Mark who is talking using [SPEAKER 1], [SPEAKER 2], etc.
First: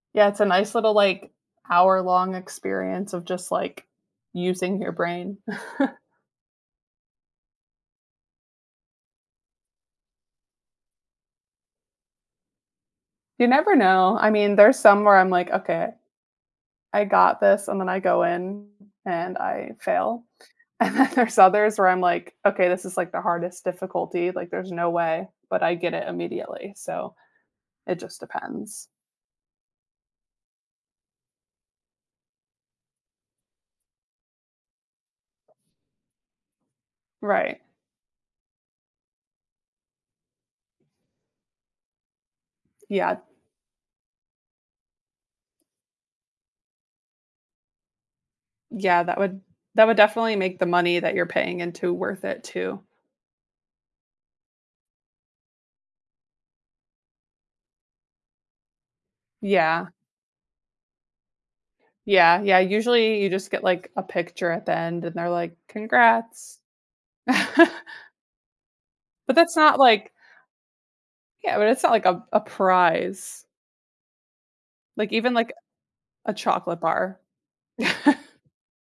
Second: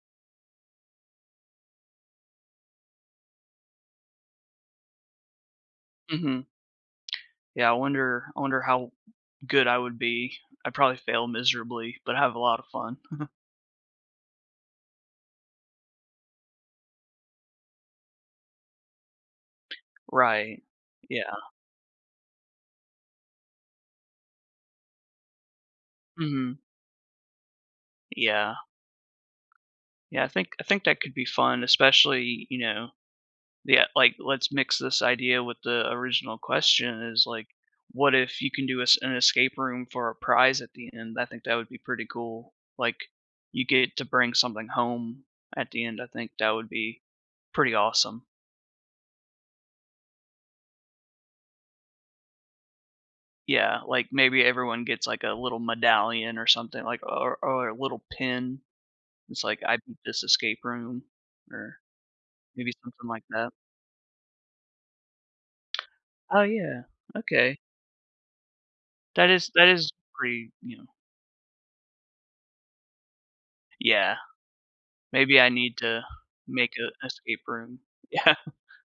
[SPEAKER 1] Yeah, it's a nice little, like, hour-long experience of just, like, using your brain.
[SPEAKER 2] Mhm. Yeah, I wonder I wonder how good I would be, I'd probably fail miserably, but have a lot of fun.
[SPEAKER 1] You never know, I mean, there's some where I'm, like, "Okay. I got this," and then I go in, and I fail,
[SPEAKER 2] Right,
[SPEAKER 1] and then
[SPEAKER 2] yeah.
[SPEAKER 1] there's others where I'm like, "Okay, this is," like, "the hardest difficulty," like, "there's no way," but I get it
[SPEAKER 2] Mhm.
[SPEAKER 1] immediately, so it just
[SPEAKER 2] Yeah.
[SPEAKER 1] depends.
[SPEAKER 2] Yeah, I think I think that could be fun, especially, you know yeah, like, let's mix this idea with the original question, is, like,
[SPEAKER 1] Right.
[SPEAKER 2] what if you can do us an escape room for a prize at the end? I think that would be pretty cool, like,
[SPEAKER 1] Yeah.
[SPEAKER 2] you get to bring something home at the end, I think that would be pretty awesome.
[SPEAKER 1] Yeah, that would that would definitely make the money that you're paying into worth it, too.
[SPEAKER 2] Yeah, like, maybe everyone gets, like, a little medallion or something, like, o or or a little pin? That's like, "I
[SPEAKER 1] Yeah.
[SPEAKER 2] beat this escape room." Or,
[SPEAKER 1] Yeah, yeah,
[SPEAKER 2] maybe something
[SPEAKER 1] usually,
[SPEAKER 2] like
[SPEAKER 1] you just
[SPEAKER 2] that?
[SPEAKER 1] get, like, a picture at the end and they're like,
[SPEAKER 2] Uh,
[SPEAKER 1] "Congrats."
[SPEAKER 2] yeah, okay. That
[SPEAKER 1] But,
[SPEAKER 2] is
[SPEAKER 1] that's
[SPEAKER 2] that
[SPEAKER 1] not
[SPEAKER 2] is
[SPEAKER 1] like
[SPEAKER 2] pretty, you know
[SPEAKER 1] yeah, but it's not like a a prize.
[SPEAKER 2] Yeah.
[SPEAKER 1] Like, even,
[SPEAKER 2] Maybe I
[SPEAKER 1] like,
[SPEAKER 2] need to
[SPEAKER 1] a
[SPEAKER 2] make
[SPEAKER 1] chocolate
[SPEAKER 2] a
[SPEAKER 1] bar.
[SPEAKER 2] escape room, yeah.